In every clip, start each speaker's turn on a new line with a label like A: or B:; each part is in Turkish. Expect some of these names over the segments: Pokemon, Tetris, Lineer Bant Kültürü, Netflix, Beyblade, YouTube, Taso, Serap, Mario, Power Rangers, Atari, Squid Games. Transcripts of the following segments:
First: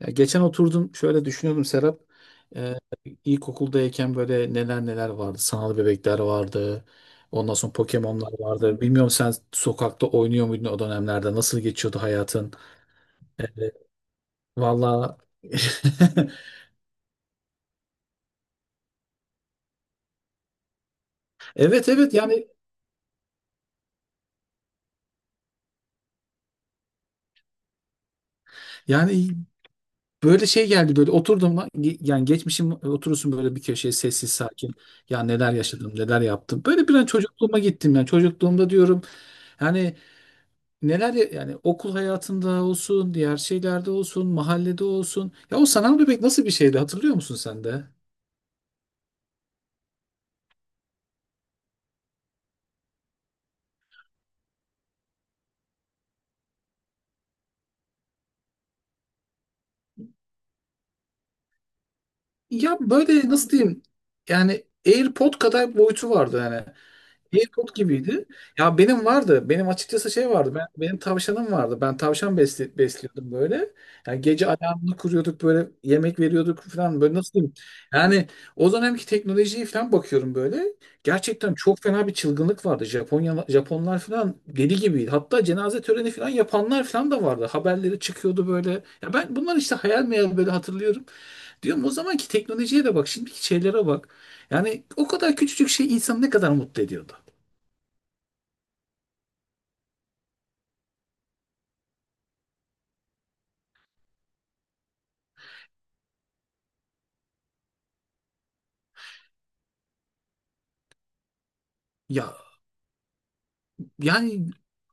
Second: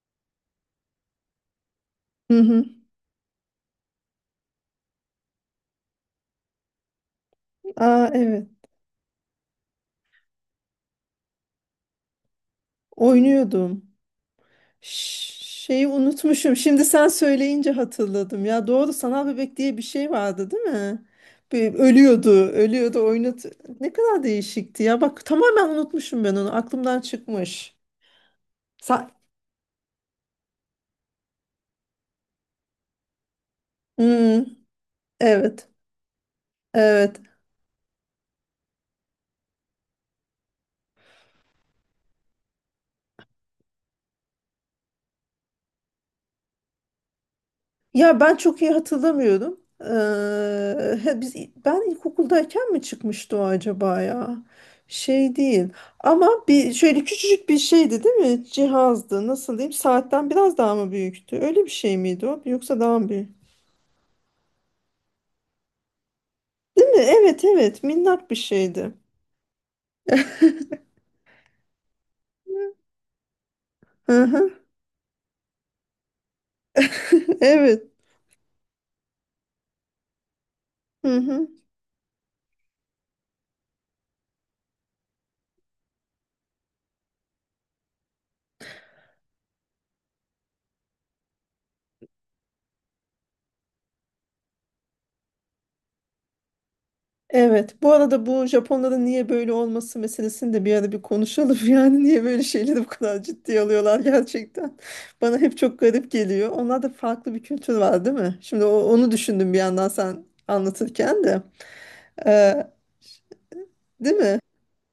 A: Ya geçen oturdum şöyle düşünüyordum Serap.
B: Hı hı.
A: Ee, ilkokuldayken böyle neler vardı. Sanal bebekler vardı. Ondan sonra
B: Aa,
A: Pokemon'lar
B: evet.
A: vardı. Bilmiyorum sen sokakta oynuyor muydun o dönemlerde? Nasıl geçiyordu hayatın? Evet,
B: Oynuyordum.
A: valla
B: Ş- Şeyi unutmuşum. Şimdi sen söyleyince hatırladım. Ya doğru, sanal bebek diye bir şey vardı, değil mi? Bir
A: evet
B: ölüyordu,
A: yani
B: ölüyordu, oynat. Ne kadar değişikti ya. Bak tamamen unutmuşum ben onu. Aklımdan çıkmış. Sa-
A: yani böyle şey geldi böyle oturdum lan, yani geçmişim oturursun böyle bir köşeye sessiz
B: Hmm,
A: sakin ya neler
B: evet.
A: yaşadım neler yaptım böyle bir an
B: Evet.
A: çocukluğuma gittim yani çocukluğumda diyorum yani neler yani okul hayatında olsun, diğer şeylerde olsun, mahallede olsun. Ya o sanal bebek nasıl bir şeydi hatırlıyor musun sen de?
B: Ya ben çok iyi hatırlamıyorum. He, ben ilkokuldayken mi çıkmıştı o acaba ya? Şey değil. Ama bir şöyle küçücük bir şeydi, değil mi? Cihazdı. Nasıl diyeyim? Saatten biraz daha mı büyüktü? Öyle bir şey miydi o?
A: Ya
B: Yoksa daha mı büyük?
A: böyle nasıl diyeyim? Yani AirPod kadar boyutu vardı yani.
B: Değil mi? Evet,
A: Airpod
B: evet.
A: gibiydi.
B: Minnak bir
A: Ya
B: şeydi.
A: benim vardı. Benim açıkçası şey vardı. Benim tavşanım vardı. Ben tavşan besli, besliyordum böyle. Yani
B: Hı
A: gece
B: hı.
A: alarmını kuruyorduk böyle yemek veriyorduk falan böyle nasıl diyeyim?
B: Evet.
A: Yani o dönemki teknolojiye falan bakıyorum böyle.
B: Hı hı.
A: Gerçekten çok fena bir çılgınlık vardı. Japonlar falan deli gibiydi. Hatta cenaze töreni falan yapanlar falan da vardı. Haberleri çıkıyordu böyle. Ya ben bunlar işte hayal meyal böyle hatırlıyorum. Diyorum o zamanki teknolojiye de bak, şimdiki şeylere bak. Yani o kadar küçücük şey insanı ne kadar mutlu ediyordu.
B: Evet. Bu arada bu Japonların niye böyle olması meselesini de bir ara bir konuşalım. Yani niye böyle şeyleri bu kadar ciddiye alıyorlar gerçekten. Bana hep çok garip geliyor. Onlarda farklı bir kültür var, değil mi? Şimdi onu düşündüm bir yandan sen anlatırken de.
A: Ya
B: Ee, değil mi?
A: yani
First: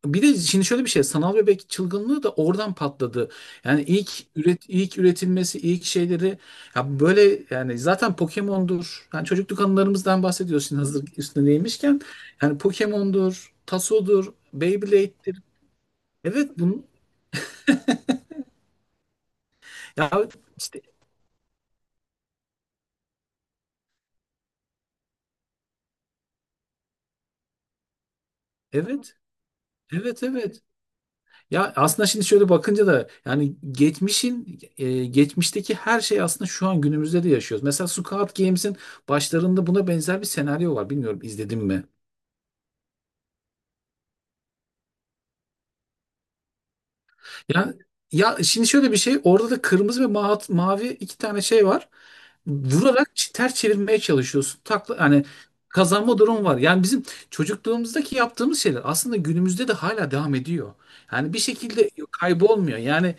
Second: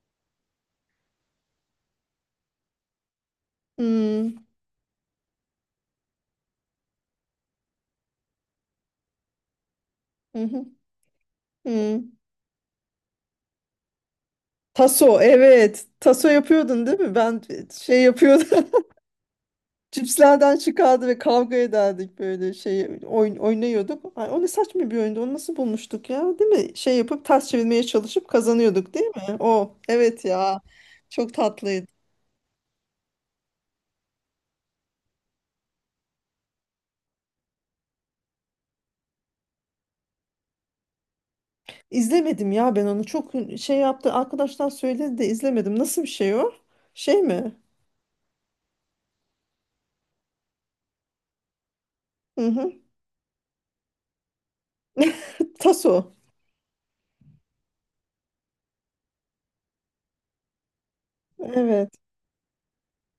A: bir de şimdi şöyle bir şey sanal bebek çılgınlığı da oradan patladı. Yani
B: Hmm,
A: ilk üretilmesi ilk şeyleri ya böyle yani zaten Pokemon'dur. Yani çocukluk anılarımızdan
B: hı hı,
A: bahsediyorsun hazır üstüne değmişken.
B: hmm.
A: Yani Pokemon'dur, Taso'dur,
B: Taso,
A: Beyblade'dir.
B: evet. Taso
A: Evet bunu
B: yapıyordun değil mi? Ben şey yapıyordum.
A: ya
B: Cipslerden
A: işte
B: çıkardı ve kavga ederdik böyle şey, oyun oynuyorduk. Ay, o ne saçma bir oyundu. Onu nasıl bulmuştuk ya? Değil mi? Şey yapıp ters çevirmeye çalışıp kazanıyorduk değil
A: evet,
B: mi? O,
A: evet
B: evet ya.
A: evet.
B: Çok
A: Ya
B: tatlıydı.
A: aslında şimdi şöyle bakınca da yani geçmişteki her şey aslında şu an günümüzde de yaşıyoruz. Mesela Squid Games'in başlarında buna benzer bir senaryo var. Bilmiyorum izledim mi?
B: İzlemedim ya ben onu. Çok şey yaptı. Arkadaşlar söyledi de izlemedim. Nasıl bir şey o? Şey mi?
A: Ya ya şimdi şöyle bir şey orada da kırmızı ve mavi iki tane şey var.
B: Hı hı.
A: Vurarak ters çevirmeye çalışıyorsun. Takla hani
B: Taso.
A: kazanma durumu var. Yani bizim çocukluğumuzdaki yaptığımız şeyler aslında günümüzde de hala devam ediyor. Yani bir
B: Evet.
A: şekilde kaybolmuyor. Yani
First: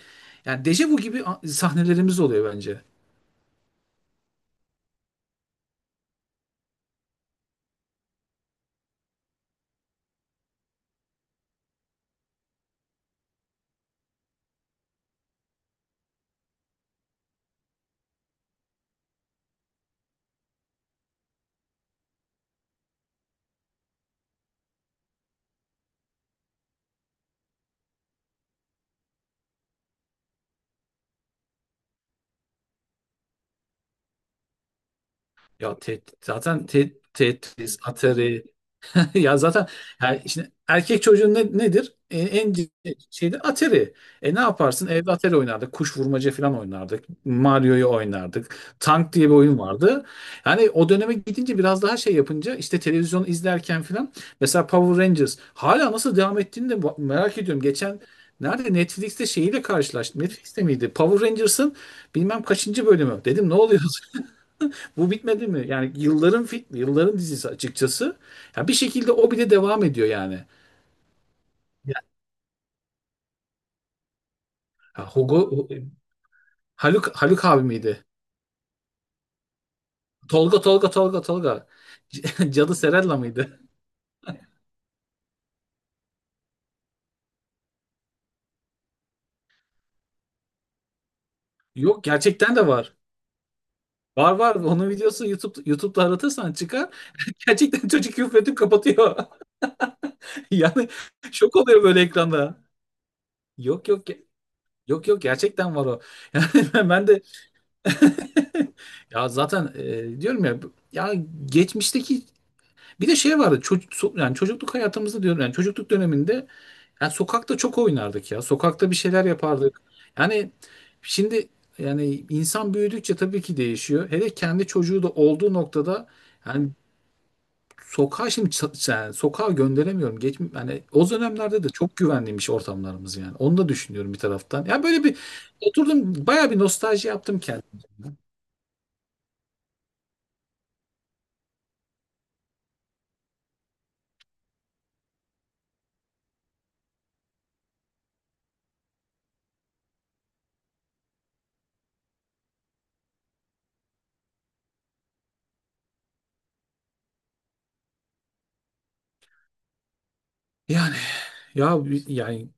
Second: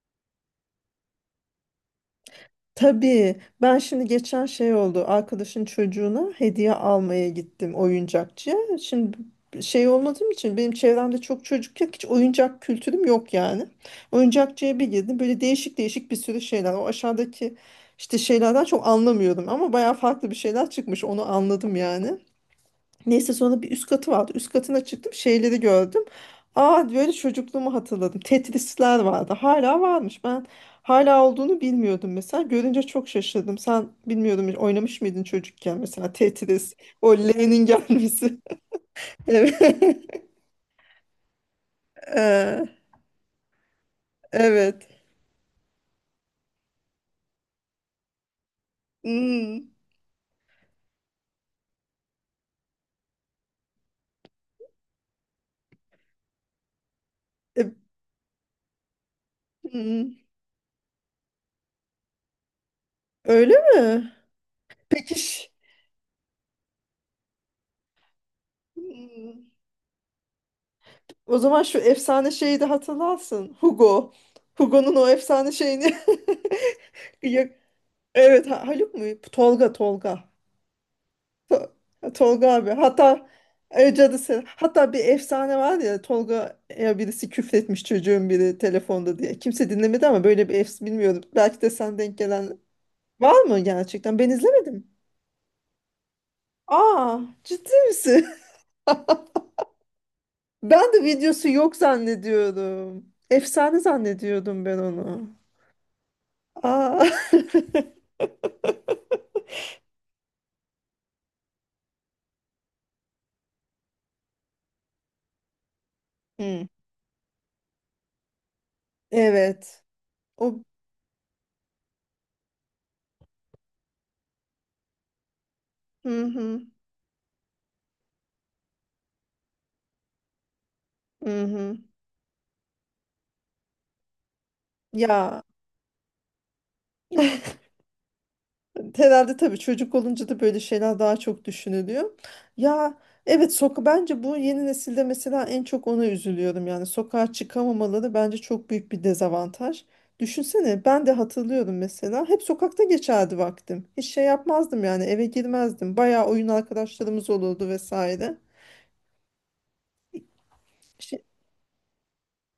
A: yani dejavu gibi sahnelerimiz oluyor bence.
B: Tabii, ben şimdi geçen şey oldu, arkadaşın çocuğuna hediye almaya gittim oyuncakçıya. Şimdi şey olmadığım için benim çevremde çok çocuk yok, hiç oyuncak kültürüm yok yani. Oyuncakçıya bir girdim, böyle değişik değişik bir sürü şeyler, o aşağıdaki işte şeylerden çok anlamıyordum ama bayağı farklı bir şeyler çıkmış onu anladım yani. Neyse, sonra bir üst katı vardı. Üst katına çıktım, şeyleri gördüm. Aa, böyle çocukluğumu hatırladım. Tetrisler vardı. Hala varmış. Ben hala olduğunu bilmiyordum mesela. Görünce çok şaşırdım. Sen bilmiyordum hiç oynamış mıydın çocukken
A: Ya
B: mesela Tetris. O L'nin
A: Tetris,
B: gelmesi.
A: Atari. Ya zaten
B: Evet.
A: yani şimdi erkek çocuğun nedir? En
B: Ee,
A: ciddi şeyde Atari. E ne yaparsın?
B: evet.
A: Evde Atari oynardık. Kuş vurmaca falan oynardık. Mario'yu oynardık. Tank diye bir oyun
B: Hmm.
A: vardı. Yani o döneme gidince biraz daha şey yapınca işte televizyon izlerken falan mesela Power Rangers hala nasıl devam ettiğini de merak ediyorum.
B: E,
A: Geçen Nerede Netflix'te şeyiyle
B: hmm.
A: karşılaştım. Netflix'te miydi? Power Rangers'ın bilmem kaçıncı bölümü. Dedim ne
B: Öyle
A: oluyor?
B: mi?
A: Bu
B: Peki.
A: bitmedi mi? Yani yılların film, yılların dizisi açıkçası. Ya bir şekilde
B: Hmm.
A: o bile devam ediyor yani.
B: O zaman şu efsane şeyi de hatırlarsın. Hugo. Hugo'nun
A: Ya
B: o
A: Hugo
B: efsane şeyini
A: Haluk Haluk
B: yak-
A: abi miydi?
B: Evet, Haluk mu? Tolga, Tolga.
A: Tolga.
B: Tolga abi.
A: Cadı Serella
B: Hatta
A: mıydı?
B: cadı. Hatta bir efsane var ya, Tolga'ya birisi küfretmiş, çocuğun biri telefonda diye. Kimse dinlemedi ama böyle bir efs, bilmiyorum. Belki de sen
A: Yok
B: denk
A: gerçekten
B: gelen,
A: de var.
B: var mı gerçekten? Ben
A: Var.
B: izlemedim.
A: Onun videosu YouTube'da aratırsan çıkar.
B: Aa, ciddi
A: Gerçekten çocuk
B: misin?
A: küfredip kapatıyor. Yani
B: Ben de videosu
A: şok
B: yok
A: oluyor böyle ekranda.
B: zannediyorum. Efsane
A: Yok yok ge-
B: zannediyordum ben
A: yok yok,
B: onu.
A: gerçekten var o. Yani
B: Aa.
A: ben de ya zaten diyorum ya ya geçmişteki bir de şey vardı çocuk yani çocukluk hayatımızda diyorum yani çocukluk döneminde
B: Hmm.
A: yani sokakta çok oynardık ya. Sokakta bir şeyler yapardık.
B: Evet.
A: Yani
B: O,
A: şimdi yani insan büyüdükçe tabii ki değişiyor. Hele kendi çocuğu da olduğu noktada
B: hı hı
A: yani sokağa şimdi yani sokağa gönderemiyorum. Geç, yani o
B: hı
A: dönemlerde de
B: hı.
A: çok güvenliymiş ortamlarımız yani. Onu da düşünüyorum bir taraftan. Ya böyle bir
B: Ya,
A: oturdum bayağı bir nostalji yaptım kendim.
B: herhalde tabii çocuk olunca da böyle şeyler daha çok düşünülüyor. Ya evet, soka, bence bu yeni nesilde mesela en çok ona üzülüyorum. Yani sokağa çıkamamaları bence çok büyük bir dezavantaj. Düşünsene, ben de hatırlıyorum mesela hep sokakta geçerdi vaktim. Hiç şey yapmazdım yani, eve girmezdim. Bayağı oyun arkadaşlarımız olurdu vesaire.
A: Yani
B: Şey,
A: ya yani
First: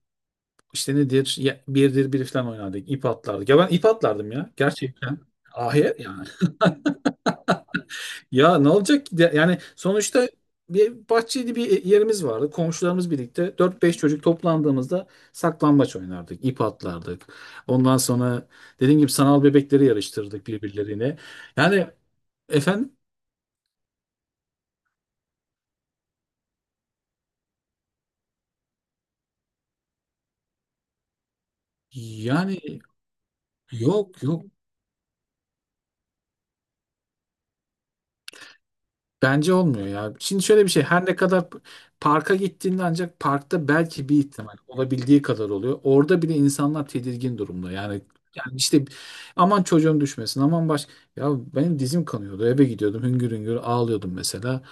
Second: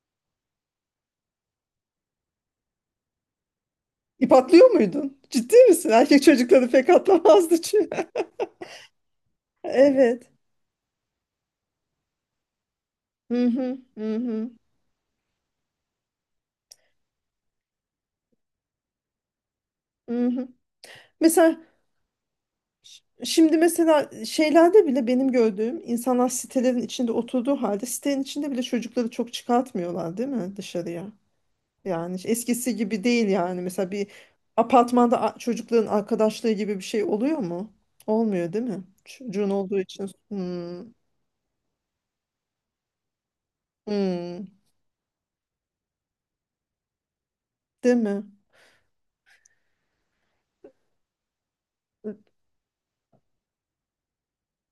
A: İşte nedir? Birdir bir falan oynardık. İp atlardık. Ya ben ip atlardım
B: ip
A: ya.
B: atlıyor
A: Gerçekten.
B: muydun? Ciddi misin?
A: Ahir
B: Erkek
A: yani.
B: çocukları pek atlamazdı çünkü.
A: Ya ne olacak ki yani sonuçta
B: Evet.
A: bir bahçeli bir yerimiz vardı. Komşularımız
B: Hı
A: birlikte
B: hı
A: dört beş
B: hı
A: çocuk
B: hı.
A: toplandığımızda saklambaç oynardık. İp atlardık. Ondan sonra dediğim gibi sanal bebekleri
B: Hı
A: yarıştırdık
B: hı.
A: birbirlerine.
B: Mesela
A: Yani efendim
B: Şimdi mesela şeylerde bile benim gördüğüm insanlar sitelerin içinde oturduğu halde sitenin içinde bile çocukları çok çıkartmıyorlar değil mi dışarıya? Yani
A: yani
B: eskisi gibi değil yani, mesela bir
A: yok.
B: apartmanda, çocukların arkadaşlığı gibi bir şey oluyor mu? Olmuyor değil mi? Çocuğun
A: Bence
B: olduğu
A: olmuyor
B: için.
A: ya. Şimdi şöyle bir şey.
B: Hmm,
A: Her ne kadar parka gittiğinde ancak parkta belki bir
B: hmm,
A: ihtimal olabildiği kadar oluyor. Orada bile insanlar tedirgin durumda.
B: değil
A: Yani
B: mi?
A: yani işte aman çocuğum düşmesin. Aman baş ya benim dizim kanıyordu. Eve gidiyordum. Hüngür hüngür ağlıyordum mesela.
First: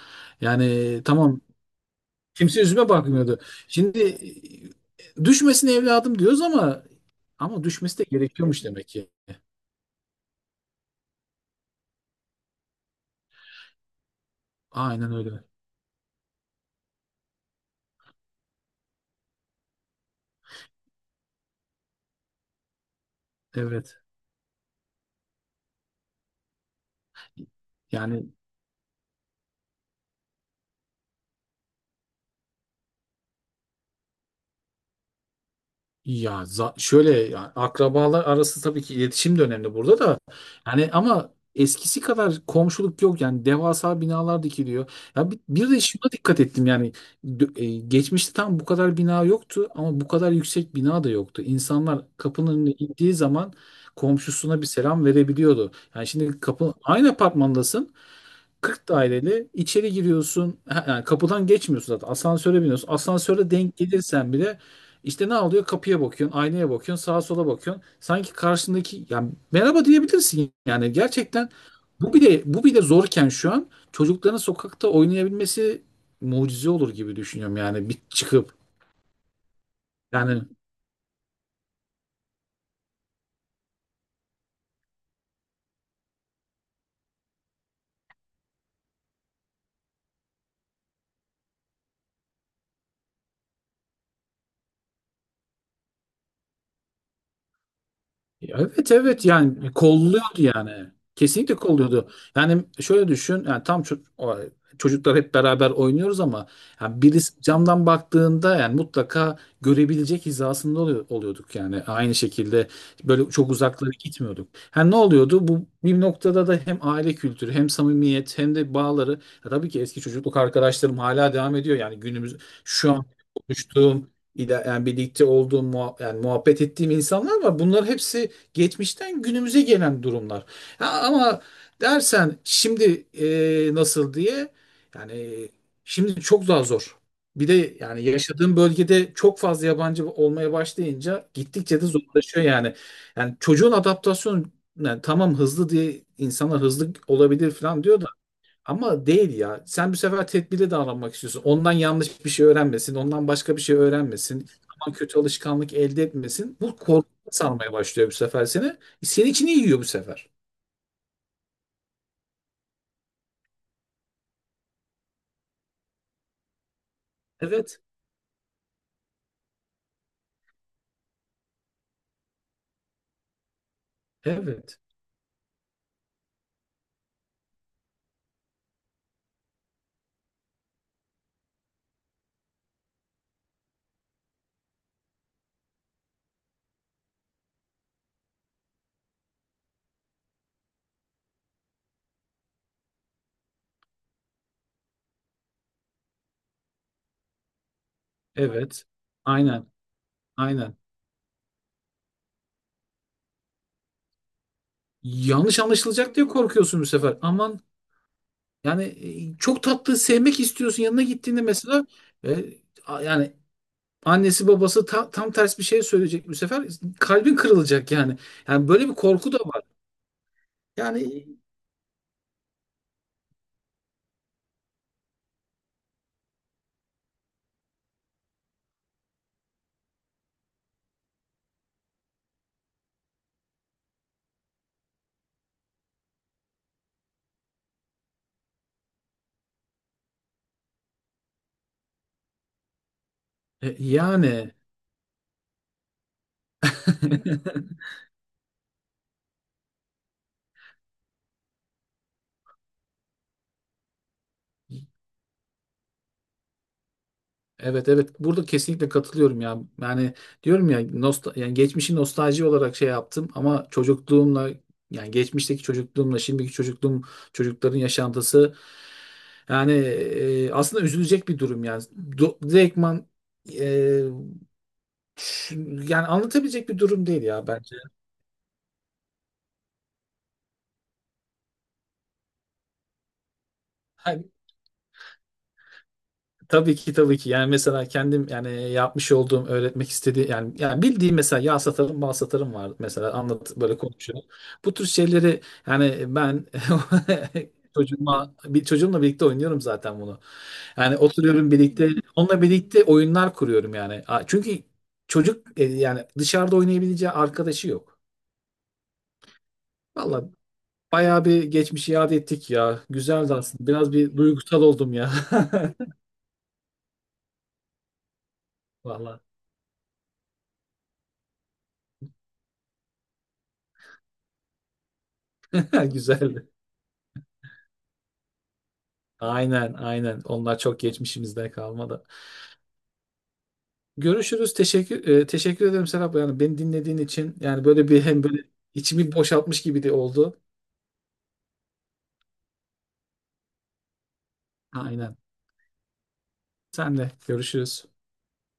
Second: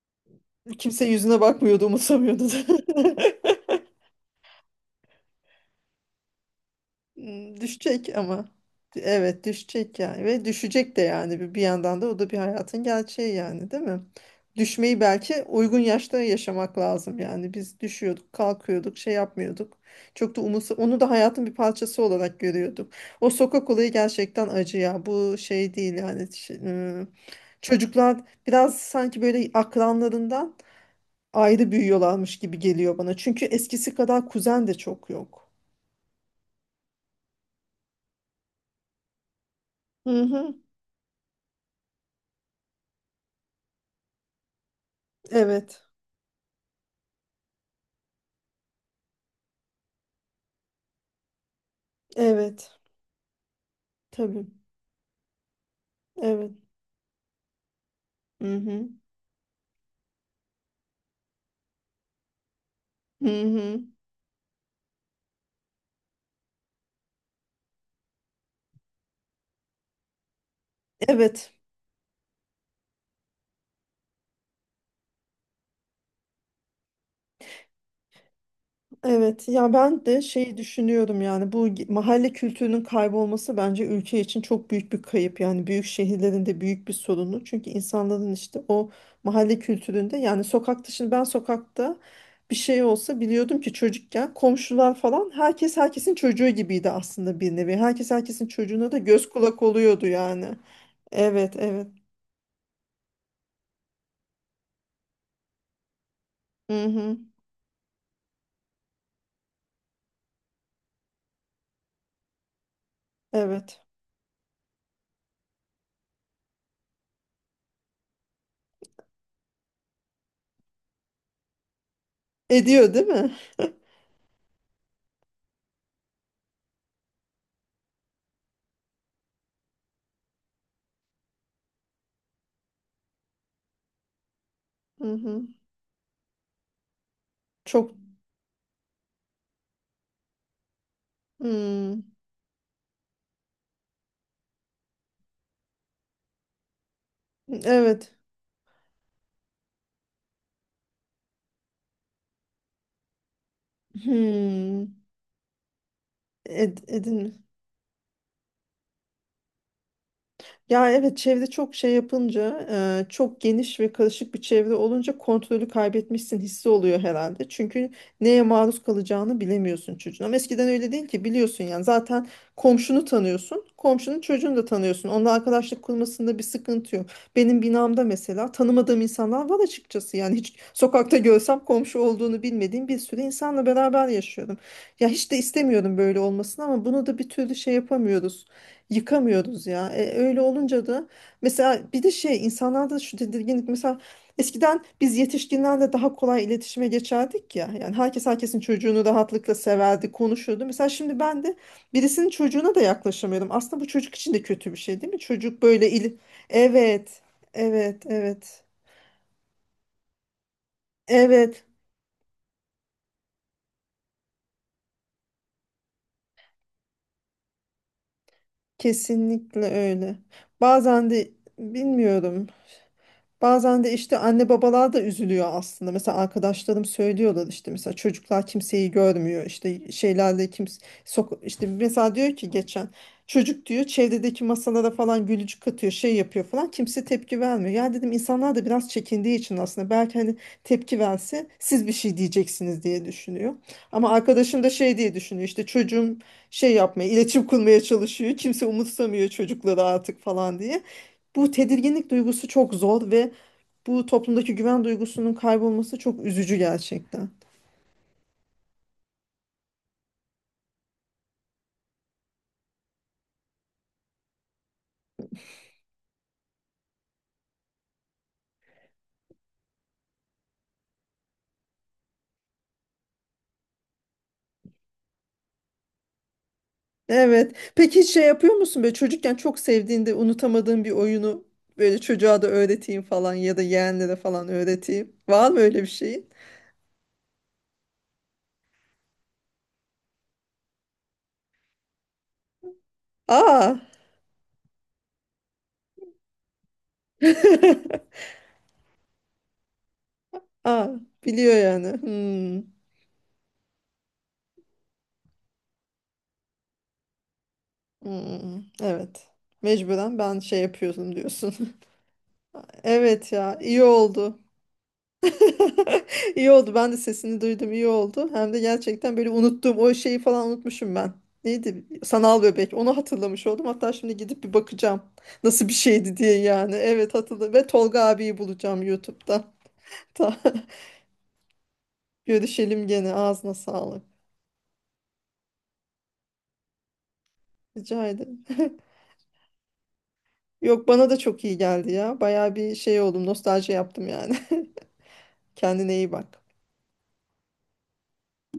A: Yani
B: Kimse yüzüne
A: tamam
B: bakmıyordu, umursamıyordu.
A: kimse yüzüme bakmıyordu. Şimdi düşmesin evladım diyoruz ama
B: Hmm,
A: ama düşmesi de
B: düşecek ama.
A: gerekiyormuş demek ki.
B: Evet, düşecek yani, ve düşecek de yani, bir bir yandan da o da bir hayatın gerçeği yani, değil mi? Düşmeyi
A: Aynen
B: belki
A: öyle.
B: uygun yaşta yaşamak lazım yani, biz düşüyorduk kalkıyorduk şey yapmıyorduk, çok da umursa, onu da hayatın bir parçası olarak görüyorduk. O sokak olayı
A: Evet.
B: gerçekten acı ya, bu şey değil yani. Çocuklar
A: Yani
B: biraz sanki böyle akranlarından ayrı büyüyorlarmış gibi geliyor bana, çünkü eskisi kadar kuzen de çok yok.
A: ya şöyle yani akrabalar arası tabii ki iletişim de önemli burada
B: Hı
A: da.
B: hı,
A: Yani ama eskisi kadar komşuluk yok yani devasa binalar dikiliyor. Ya bir, bir de
B: evet.
A: şuna dikkat ettim yani geçmişte tam bu kadar bina yoktu ama bu kadar yüksek bina da yoktu. İnsanlar kapının önüne
B: Evet,
A: indiği zaman
B: tabii.
A: komşusuna bir selam verebiliyordu. Yani şimdi
B: Evet.
A: kapı aynı apartmandasın
B: Hı
A: 40
B: hı.
A: daireli içeri giriyorsun. Ha, yani kapıdan geçmiyorsun zaten. Asansöre biniyorsun.
B: Hı
A: Asansöre denk
B: hı.
A: gelirsen bile işte ne oluyor? Kapıya bakıyorsun, aynaya bakıyorsun, sağa sola bakıyorsun. Sanki karşındaki yani merhaba diyebilirsin. Yani gerçekten
B: Evet,
A: bu bile zorken şu an çocukların sokakta oynayabilmesi mucize olur gibi düşünüyorum yani bir çıkıp
B: evet. Ya ben de
A: yani
B: şeyi düşünüyorum yani, bu mahalle kültürünün kaybolması bence ülke için çok büyük bir kayıp. Yani büyük şehirlerin de büyük bir sorunu. Çünkü insanların işte o mahalle kültüründe yani, sokakta, şimdi ben sokakta bir şey olsa biliyordum ki, çocukken komşular falan, herkes herkesin çocuğu gibiydi aslında bir nevi. Herkes herkesin
A: ya
B: çocuğuna
A: evet,
B: da göz kulak
A: yani
B: oluyordu
A: kolluyordu
B: yani.
A: yani.
B: Evet,
A: Kesinlikle
B: evet.
A: kolluyordu. Yani şöyle düşün yani tam çocuklar hep beraber oynuyoruz ama
B: Hı
A: yani
B: hı.
A: birisi camdan baktığında yani mutlaka görebilecek hizasında oluyorduk yani. Aynı şekilde böyle çok
B: Evet.
A: uzaklara gitmiyorduk. Yani ne oluyordu? Bu bir noktada da hem aile kültürü hem samimiyet hem de bağları ya tabii ki eski çocukluk arkadaşlarım hala devam ediyor yani günümüz şu
B: Ediyor
A: an
B: değil mi?
A: konuştuğum yani birlikte olduğum yani muhabbet ettiğim insanlar var. Bunlar hepsi geçmişten günümüze gelen durumlar. Ha, ama dersen şimdi nasıl diye
B: Hı hı.
A: yani şimdi çok daha zor. Bir de
B: Çok.
A: yani yaşadığım bölgede çok fazla yabancı olmaya başlayınca gittikçe de
B: Hmm.
A: zorlaşıyor yani. Yani çocuğun adaptasyonu yani tamam hızlı diye insanlar hızlı olabilir falan diyor da
B: Evet.
A: ama değil ya. Sen bu sefer tedbirli davranmak istiyorsun. Ondan yanlış bir şey öğrenmesin. Ondan başka bir şey öğrenmesin. Aman
B: Hmm.
A: kötü alışkanlık elde etmesin. Bu
B: Ed,
A: korku
B: edin mi?
A: sarmaya başlıyor bu sefer seni. Senin için iyi yiyor bu sefer.
B: Ya evet, çevre çok şey yapınca, çok geniş ve karışık bir çevre olunca kontrolü kaybetmişsin hissi oluyor herhalde.
A: Evet.
B: Çünkü neye maruz kalacağını bilemiyorsun çocuğun. Ama eskiden öyle değil ki, biliyorsun yani zaten komşunu tanıyorsun. Komşunun çocuğunu da
A: Evet.
B: tanıyorsun. Onunla arkadaşlık kurmasında bir sıkıntı yok. Benim binamda mesela tanımadığım insanlar var açıkçası. Yani hiç sokakta görsem komşu olduğunu bilmediğim bir sürü insanla beraber yaşıyorum. Ya hiç de istemiyorum böyle olmasını, ama bunu da bir türlü şey yapamıyoruz, yıkamıyoruz ya. E, öyle olunca da mesela, bir de şey, insanlarda şu tedirginlik, mesela eskiden biz yetişkinlerle daha kolay iletişime geçerdik ya. Yani herkes herkesin
A: Evet.
B: çocuğunu rahatlıkla
A: Aynen.
B: severdi, konuşuyordu.
A: Aynen.
B: Mesela şimdi ben de birisinin çocuğuna da yaklaşamıyorum. Aslında bu çocuk için de kötü bir şey, değil mi?
A: Yanlış
B: Çocuk böyle ili,
A: anlaşılacak diye korkuyorsun bu sefer.
B: evet.
A: Aman
B: Evet, evet.
A: yani çok tatlı sevmek istiyorsun. Yanına gittiğinde
B: Evet,
A: mesela e, yani annesi babası tam ters bir şey söyleyecek bu sefer. Kalbin kırılacak yani. Yani böyle bir korku da
B: kesinlikle
A: var.
B: öyle. Bazen de
A: Yani
B: bilmiyorum. Bazen de işte anne babalar da üzülüyor aslında. Mesela arkadaşlarım söylüyorlar, işte mesela çocuklar kimseyi görmüyor. İşte şeylerle kimse, sok işte mesela, diyor ki geçen çocuk diyor çevredeki masalara falan gülücük katıyor, şey yapıyor falan, kimse tepki vermiyor. Ya dedim, insanlar da biraz çekindiği için aslında, belki hani tepki verse siz bir şey diyeceksiniz diye düşünüyor. Ama
A: Yani
B: arkadaşım da şey diye düşünüyor, işte çocuğum şey yapmaya, iletişim kurmaya çalışıyor. Kimse umursamıyor çocukları artık falan diye. Bu tedirginlik duygusu çok zor ve bu toplumdaki güven duygusunun kaybolması çok üzücü gerçekten.
A: evet, burada kesinlikle katılıyorum ya. Yani diyorum ya yani geçmişi nostalji olarak şey yaptım ama çocukluğumla yani geçmişteki çocukluğumla şimdiki çocukluğum çocukların yaşantısı yani aslında üzülecek bir durum yani. Direktman e, ş- yani anlatabilecek bir durum değil ya
B: Evet.
A: bence.
B: Peki hiç şey yapıyor musun, böyle çocukken çok sevdiğinde unutamadığın bir oyunu böyle çocuğa da öğreteyim falan ya da yeğenlere
A: Ha,
B: falan öğreteyim. Var mı öyle bir şeyin?
A: tabii ki. Yani mesela kendim yani yapmış olduğum öğretmek istediği yani yani bildiğim mesela yağ satarım, bal satarım var mesela anlat
B: Aa.
A: böyle konuşuyorum. Bu tür şeyleri yani ben çocuğuma çocuğumla birlikte oynuyorum zaten bunu.
B: Aa,
A: Yani oturuyorum
B: biliyor yani.
A: birlikte onunla
B: Hmm.
A: birlikte oyunlar kuruyorum yani. Çünkü çocuk yani dışarıda oynayabileceği arkadaşı yok.
B: Hmm. Evet. Mecburen
A: Valla
B: ben şey yapıyordum
A: bayağı bir
B: diyorsun.
A: geçmişi yad ettik ya.
B: Evet
A: Güzeldi
B: ya,
A: aslında.
B: iyi
A: Biraz bir
B: oldu.
A: duygusal oldum ya.
B: İyi oldu. Ben de sesini duydum. İyi oldu. Hem de gerçekten
A: Valla
B: böyle unuttuğum o şeyi falan, unutmuşum ben. Neydi? Sanal bebek. Onu hatırlamış oldum. Hatta şimdi gidip bir bakacağım. Nasıl bir şeydi diye
A: güzeldi.
B: yani. Evet, hatırladım. Ve Tolga abiyi bulacağım YouTube'da.
A: Aynen, aynen.
B: Ta-
A: Onlar çok geçmişimizde kalmadı.
B: Görüşelim gene. Ağzına sağlık.
A: Görüşürüz. Teşekkür ederim Serap. Yani beni dinlediğin için yani böyle bir
B: Rica
A: hem böyle
B: ederim.
A: içimi boşaltmış gibi de oldu.
B: Yok, bana da çok iyi geldi ya. Baya bir şey oldum. Nostalji yaptım yani.
A: Aynen.
B: Kendine iyi bak.
A: Senle görüşürüz.